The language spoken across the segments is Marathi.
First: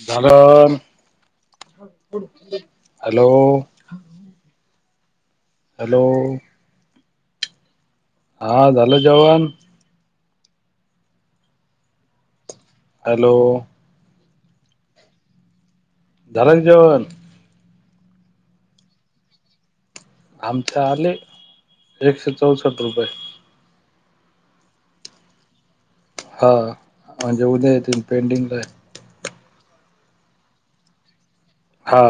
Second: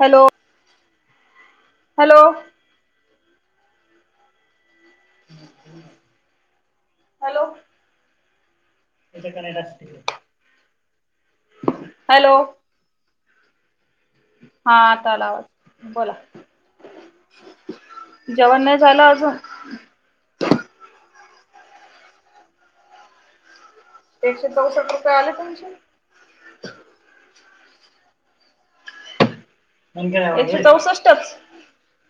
हॅलो झालं. Hello hello. Hello hello. हा झालं जवण? हॅलो! हॅलो! हा आताला वाट. धारक जन. जेवण नाही झालं अजून. एक से चौसठ रुपये. एकशे चौसष्ट रुपये आले तुमचे. हां म्हजे उदयत पेंडिंग ला. एकशे चौसष्टच. हा.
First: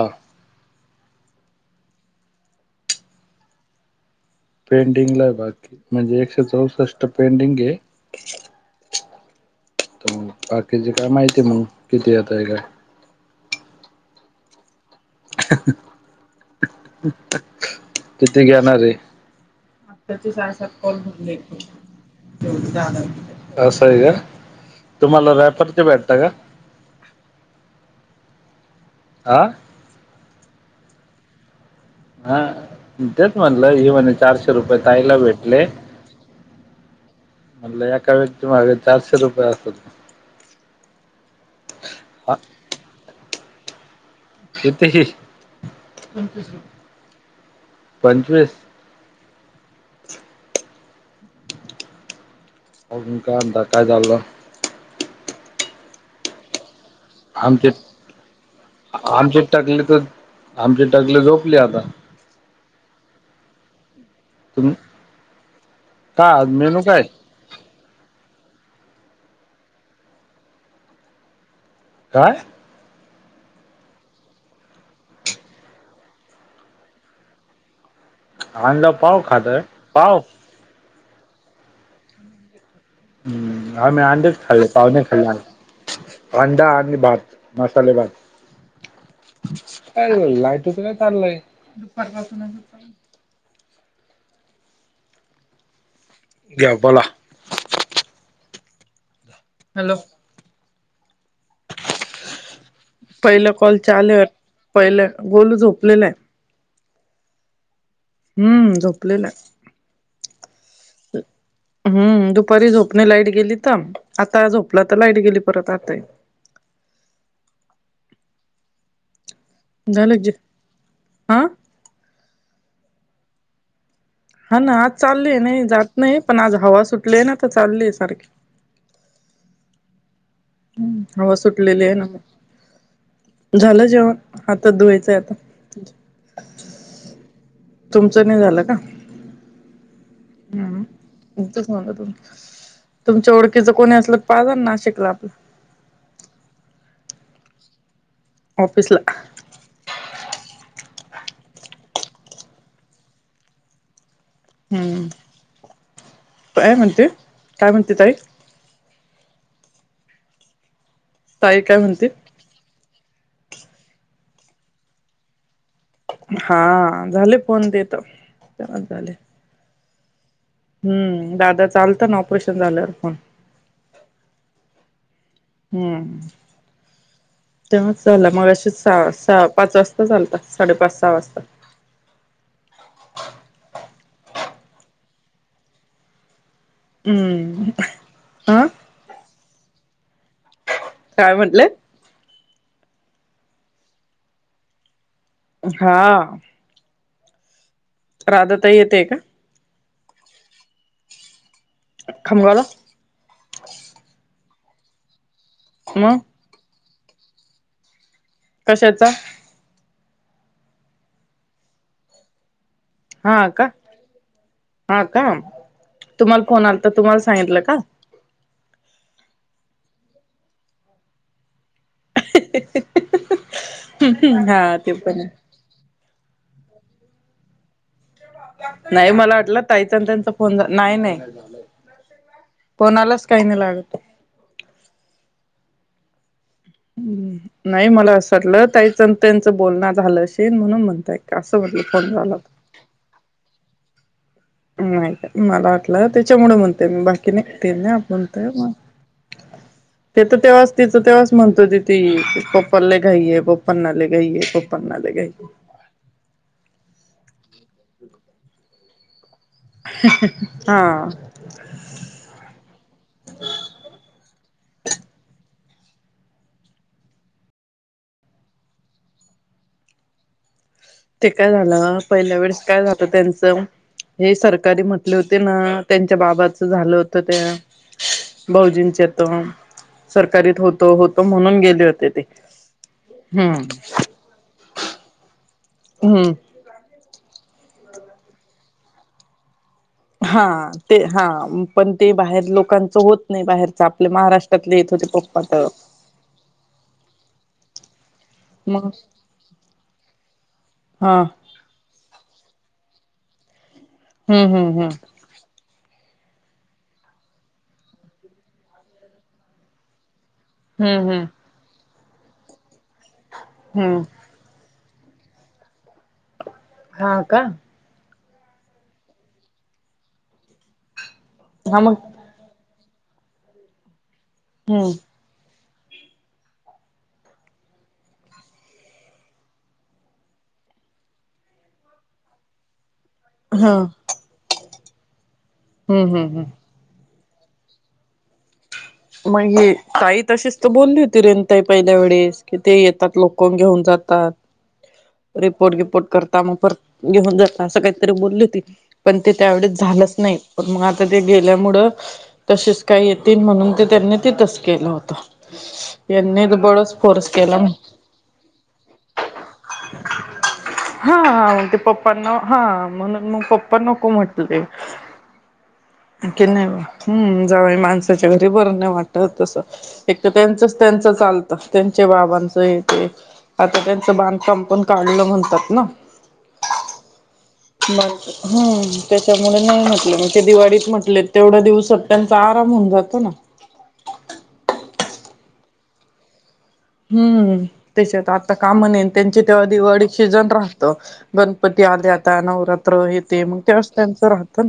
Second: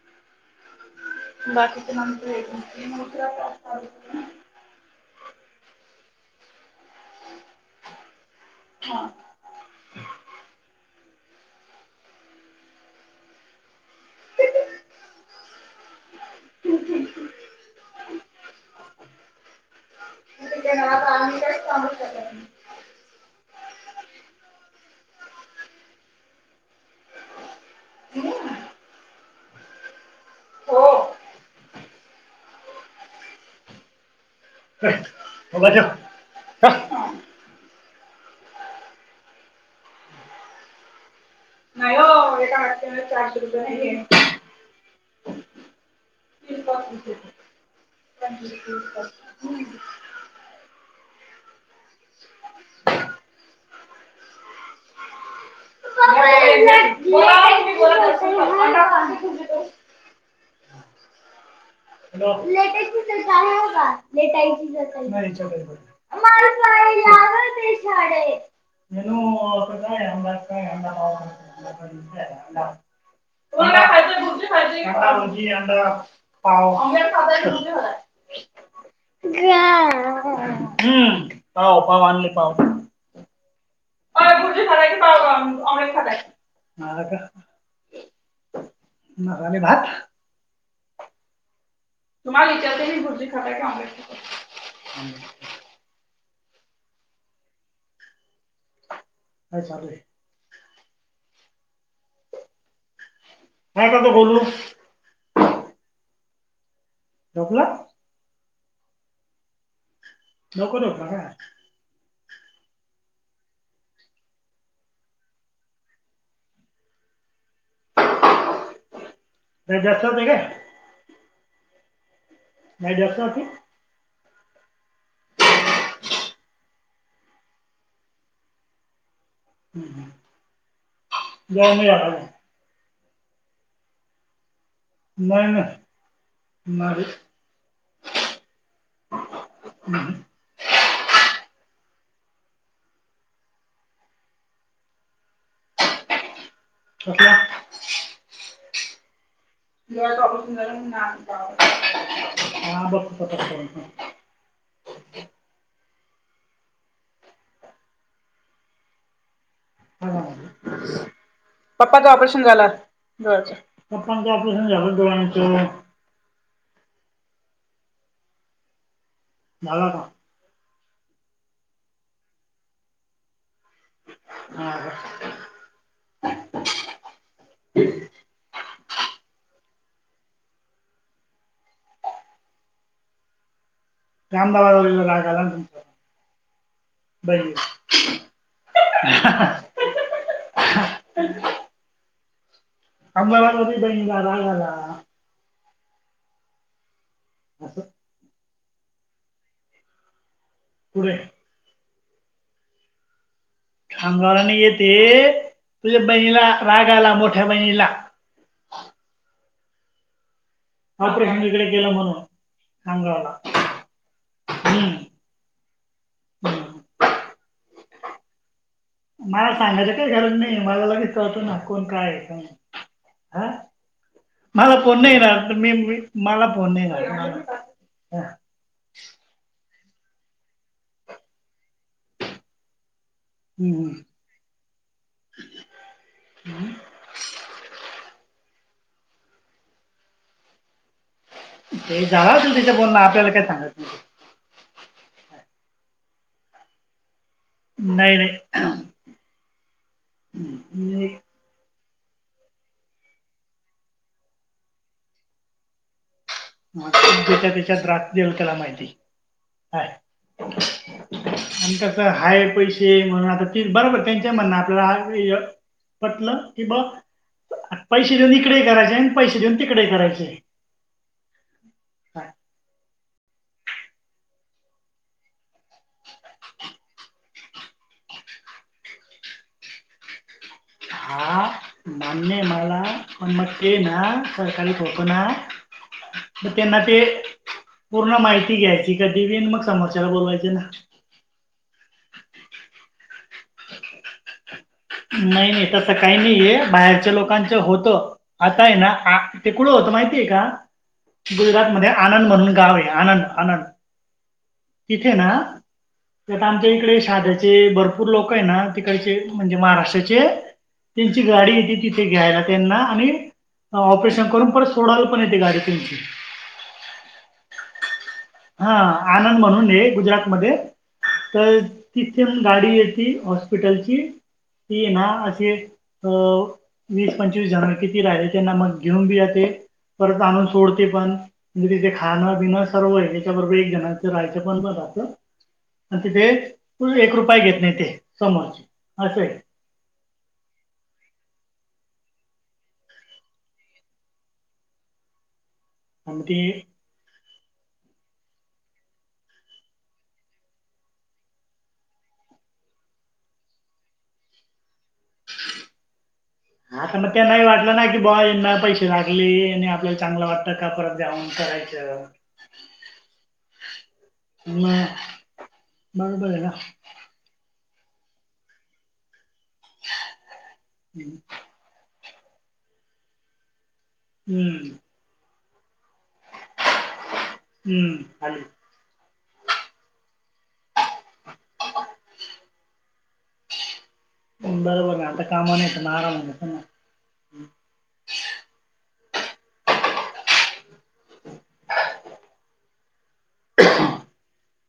बाकीच न. पेंडिंगला आहे बाकी म्हणजे एकशे चौसष्ट. पेडिंग आहे हा त बाकी ज [inaudible] का माहितीय मग किती यताय काय? तिती घेणारे, आत्ताचेचय आता सातॉलरले आम्ही काहीच सांगू शकत तेवढ जा [inaudible] असं आहे का तुम्हाला रॅफरचे भेटत का? हम्. आ हो. हा तेच म्हणलं ह म्ह चारशे रुपये ताई ला भेटले. नाही हो ारशपर असत [inaudible] हो चारश रुपया नाही. कथही [inaudible] पंचवीस [inaudible] अघून काय अता काय चाललं [inaudible] ह [inaudible] आमचे आमची टकले तर आमची टकली झोपली आता टेस्ट तुम हो काय आज [inaudible] मेनू काय ेटाय [inaudible] म काय [inaudible] अ [inaudible] पाव [inaudible] आांंद पाव खााताय पाव [inaudible] ग हम्म पाव पाव आणले पाव हम्म. ह म अंच अरे खाल्ले भुर्जी खाताय की पावने खाल् पाव ऑमलेट खाताय अंडा भात, [inaudible] मसाले भात मानी भात [inaudible] कसं काय चाललंय? दुपारपासून तुम्हाला इत ही भुर्जी खाता कि घ्यावपाला [inaudible] अ झाचाले [inaudible] पहिलं कॉल काय करतो चालू ये बोलू पहिलं गोल झोपलेला आहे. झोपला? हम्म झोपलेलं लवकर झोपला का ग हम्म दुपारी झोपणे लाईट गेली तर आता झोपला तर लाईट गेली परत आता नाही जास्त झालं होते कि काय हा नाही जस्ती [unintelligible] हा ना आज चालली आहे नाही जात नाही पण आज हवा सुटली आहे ना तर चालली आहे सारखी हम्म हम्म हवा सुटलेली आहे ना मग झालं जेवन? आता धुवायचंय आता नाही नाही नाही तुमचं नाही झालं का? ह [inaudible] इच म्हण तुम तुमच्या ओळखीच कोणी असलं तर पाज ना नाशिकला आपलं [inaudible] [inaudible] अ [inaudible] ऑफीसला बघ [inaudible] हम्म काय म्हणते, काय म्हणते ताई ताई काय म्हणते पप्पाचा ऑपरेशन झाला. पप्पा च ऑपरेशन झाल, डोळ्यांच हा झाले फोन देत, तेव्हाच झाले. झाला का? हम्म, दादा चालत ना, ऑपरेशन झाल्यावर पण. हा. का? हम्म तेव्हाच झालं, मगाशी सहा सहा पाच वाजता. आत्ताच आलता, साडेपाच सहा वाजता. रामदाबाद राग तुम हम्म [unintelligible] हा बाई [unintelligible] अच्छा काय म्हटले [unintelligible] अबार [unintelligible] राग आला हा. असं. राधा ताई येते का? पुरे.. [unintelligible] खांब गावला नाही येते, तुझ्या मग बहिणीला राग आला. मोठ्या बहिणीला कशाचा? ऑपरेशन हीकडे केलं म्हणून. हा खामगावला का, हम्म हा का, तुम्हाला फोन हम्म आला तर, तुम्हाला सांगितलं का? मला सांगायच काही गरज नाही. मला लगेच कळत, ना कोण काय. हा हा मला ते कोण नाही पण आहे राहात, मी मी मला फोन नाही आला. नाही मला वाटलं? त्ताई च आणि त्यांच फोन, नाही नाही कोणालाच काय नाही हम्म. लागत. ह् नाही मला असं वाटलं, ताईचं त्यांचं बोलण झालं अशील म्हणून म्हणताय. का असं म्हटलं ते फोन झाला झालं तिचं बोलण, आपल्याला काय सांगत नाही. नाही का मला वाटलं, त्याच्यामुळे म्हणते मी बघ ना नाही नाही आपणतय मग ते तर तेव्हाच नाही तिचं मी तेव्हाच म्हणतो त [unintelligible] ती पप्पांना लय घाई, पप्पांना लय घाई, पप्पांना लय घाई च्या त्याच्या त्रास देल त्याला माहिती हा [unintelligible] का हाय पैसे म्हण आता ते बरोबर त्यां [unintelligible] म्हण आपल्याला हा पटलं की ब [unintelligible] पैसे देऊन इकडे करायचे आणि पैसे देऊन तिकडे करायचे. ते काय झालं, हाय. पहिल्या वेळेस काय झालं त्यांचं हे सरकारी म्हटले होते ना, त्यांच्या बाबाच झालं होत त्या भाऊजींच्या तर सरकारीत होत. हा मान्य आहे मला, पण मग हम्म ते ना सरकारी होता ना? हम्म मग त्यांना ते पूर्ण माहिती घ्यायची का दिवीन मग समो [unintelligible] हा ते, हा पण ते बाहेर, लोकांच होत नाही बाहेरच आपल्या महाराष्ट्र नाही नाही तसं काही नाहीय बाहेरच्या लोकांच होत. आता आहे मग ना तिकडं होत. माहितीय का, हा गुजरात मध्ये आनंद म्हणून गाव आहे आनंद, आनंद हम्म, हम्म, हम्म तर आता आमच्या इकडे, शाध्याचे भरपूर लोक आहे ना, तिकडचे म्हणजे महाराष्ट्राचे हम्म त्यांची हम्म गाडी तिथे घ्यायला, त्यांना आणि हम्म ऑपरेशन करून परत सोडायला पण येते. गाडी त्यांची हा का हा आनंद म्हणून ये, गुजरातमध्ये तर हा मग तिथे गाडी ती हॉस्पिटलची ती हम्म ना अशी अ वीस पंचवीस जण किती राहिले त्यांना मग घेऊन बी ज ते परत आणून सोडते पण म्हणजे तिथे खाणं पिणं सर्व आहे एक हा जणच हम्म राहायच पण रा हम्म तिथे हम्म पाय घेत नाही ते समोरचे असं आहे मग ताई तशीच त बोलली होती रेनताई पहिल्या वेळेस कि ते येतात लोक घेऊन जातात रिपोर्ट वििपोर्ट आणि करता ते म पर घेऊ काहीत बली हो पण त्यावे झालंच नाही प मग आ गेल्यामु का ये म्हण त्यांनी तिथच केलं होत आता मग त्यांनाही वाटलं ना कि ब यांना पैसे लागले आणि आपल्याला चांगला वाटत का परत हा जाऊन हाग ते करायचं पप्पांना हा म्हणून मग पप्पा नको म्हटले ह ी नाही बा हम् जावय माणसाच्या घरी बरं नाही वाटत तस एक तर त्यांचच त्यांच चालतं त्यांचे बाबांच हे ते आता त्यांचं हम्म बांधकामपण काढलं म्हणतात ना म हम्म खाली हम्म त्याच्यामुळे नाही म्हटलं म्हणज ते दिवाळीत म्हटले तेवढा दिवस सट्ट्यांचा आराम होऊन जातो ना बरोबर आहे आता कामाने येत नारा ना हम्म त्याच्या तर आता का म्हणेल त्यांचे तेव्हा दिवाडीशीजण राहत गणपती आले आता नवरात्र येते मग तेव्हाच त्यां राहत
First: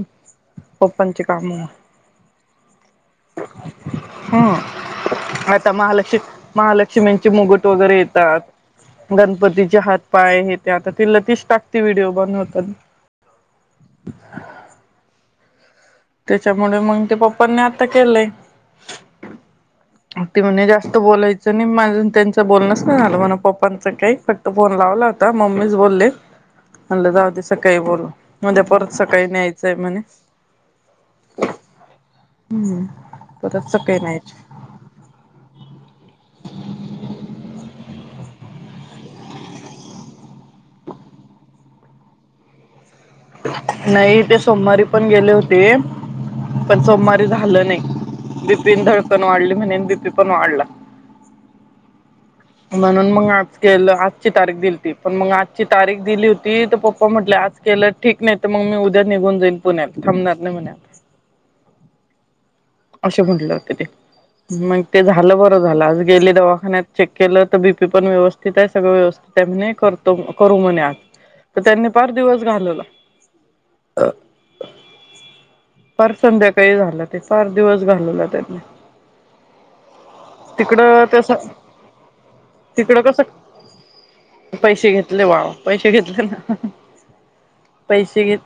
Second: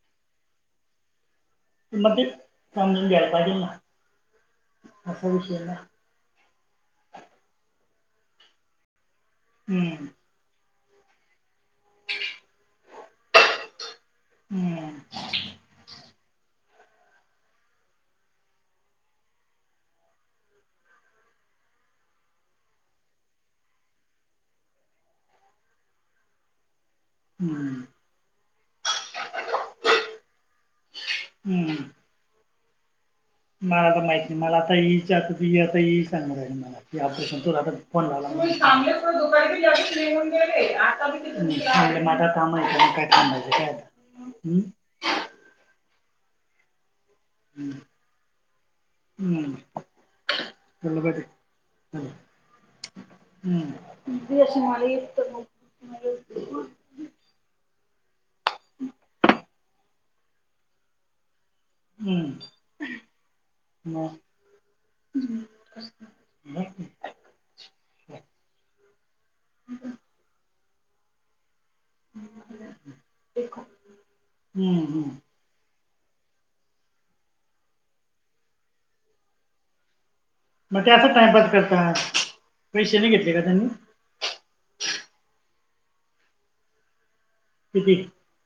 प पच मग ते समजून घ्यायला पाहिजे ना असा हम्म विषय आता ना महालक्ष् महालक्ष् मेचे मुगट वगैरे येतात गणपतीचे हम्म हात पाय हे ते आता ते लतीश टाक ते व्हिडिओ बनवतात हम्म त्याच्यामुळे मग ते पप्पांनी आता केलंय ह ती म्हणजे जास्त बोलायचं नाही माजून त्यांचं बोलणंच नाही झालं म्हणा पप्पांचां काही फक्त फोन लावला होता मम्मीच बोलले आलं जाऊ दे हम्म सकाळी बोलून म्हणजे परत सकाळी न्यायचंय म्हणे हम्म हम्म मला तर माहिित नाही मला आताच आता सांगणार मला कीशन तुला आ फोनला [inaudible] [unintelligible] नाही तेे सोमवारी पण गेले होते पण सोमवारी झालं नाही दिपती धड पण वाढली हम्म म्ह दपती पण वाढला बोललं पाहिजे म्हणून मग आज हम्म केलं आजची हम्म तारीख दिली हो त पण मग आजची तारीख दिली होती तर पप्पा म्हटले आज केलं ठीक नाही तर मग मी उद्या निघून जाईन पुण्यात थांबणार नाही म्ह हम्म असे म्हटले होते ते मग ते झालं बरं झालं आज गेली दवाखान्यात हम्म चेक केलं तर बीपी पण व्यवस्थित आहे सगळं व्यवस्थित त्यांने करतो करू म आ तर त्यांनी फार दिवस घालवला हम्म फार संध्याकाळी झालं ते फार दिवस घालवला त्यांनी मग ते तिकडं असं त्यास टाइमपास करतात पैसे तिकडं नाही कसं घेतले का त्यांनी पैसे घेतले बाळ पैसे घेतले ना किती पैसे घेत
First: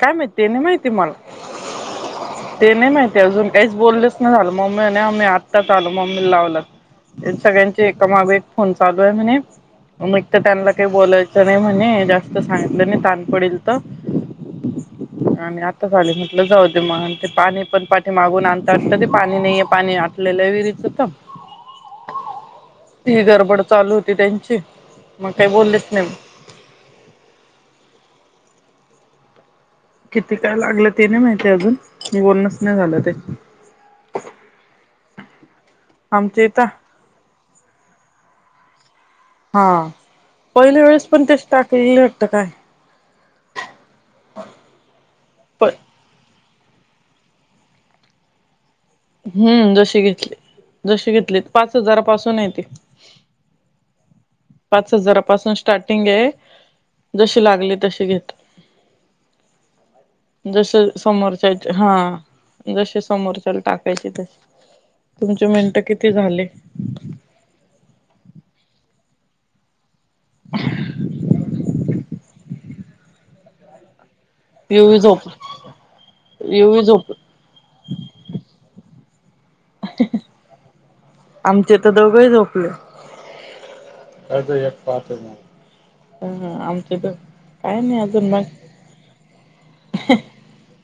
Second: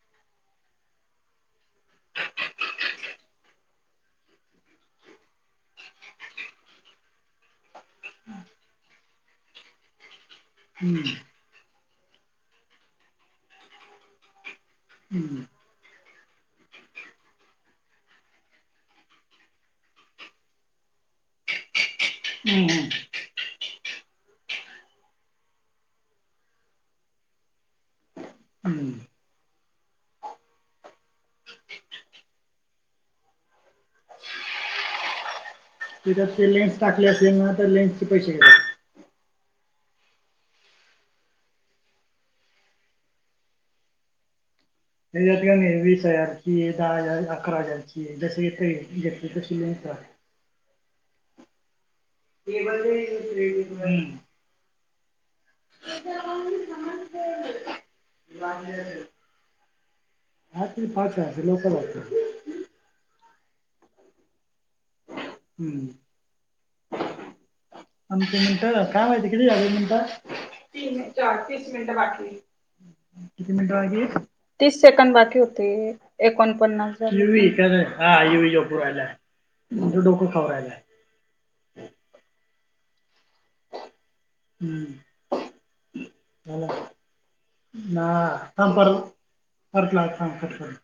काय माहिती त्या नाही माहिती आहे मला ते नाही माहिती ते अजून काहीच बोललेच नाही झालं मम्मी आणि आम्ही आत्ताात आलो मम्मी लावलं सगळ्यांचे एकामागे एक फोन चालू आहे म्हणे मग त त्यांना काय हम्म, बोलायचं नाय म्हणे जास्त सांगितलं नाय ताण पडल त हम्म, आणि आता झाले म्हटलं जाऊ दे म आणि ते पाणी पण पा ते मागून आणता आणता ते पाणी नाहीये पाणी आटलेलं विहिरीच त हम्म, ही गडबड चालू होती त्यांची मग काय बोललेच नाय [inaudible] किती काय लागलं ते नाय माहिती अजून बोलणच नाय झालं ते तिथ आमच्या ते इथ लेन्स टाकले असेल ना तर लेन्सचे पैसे घेतात. हा पहिल्या वेळेस पण तेच टाकलेले वाटत काय हे आणि प आणि वीस हजारची दहा हजार अकरा हजार ची जस येतय हम्म जशी घेतली जशी घेतलीत पाच हजारापासून आहे ती [unintelligible] पाच हजारापासून स्टार्टिंग ये जशी लागली तशी घेत हा जसे ते पाच हजार लोक समोरच्याचं हा लागतात जसे समोरच् तर टाकायची तशी तुमची मिनिटं हम्म. किती झाली? आमची मिनिटं काय माहिती किती झाली मिनिट तीन चार तीस मिनिट बाकी किती मिनिट बाकी तीस येवी सेकंड झोप बाकी होते येवी एकोणपन्नास झोप झाले [unintelligible] तुमचं डोकं खाऊ राहिलाय. आमचे तर दोघंही झोपले. [inaudible] कायत एक हम्म पाहतो म ह झालं आमच तर काय नाय ना अजून थांब परत ममग परत लाव थांब कट करून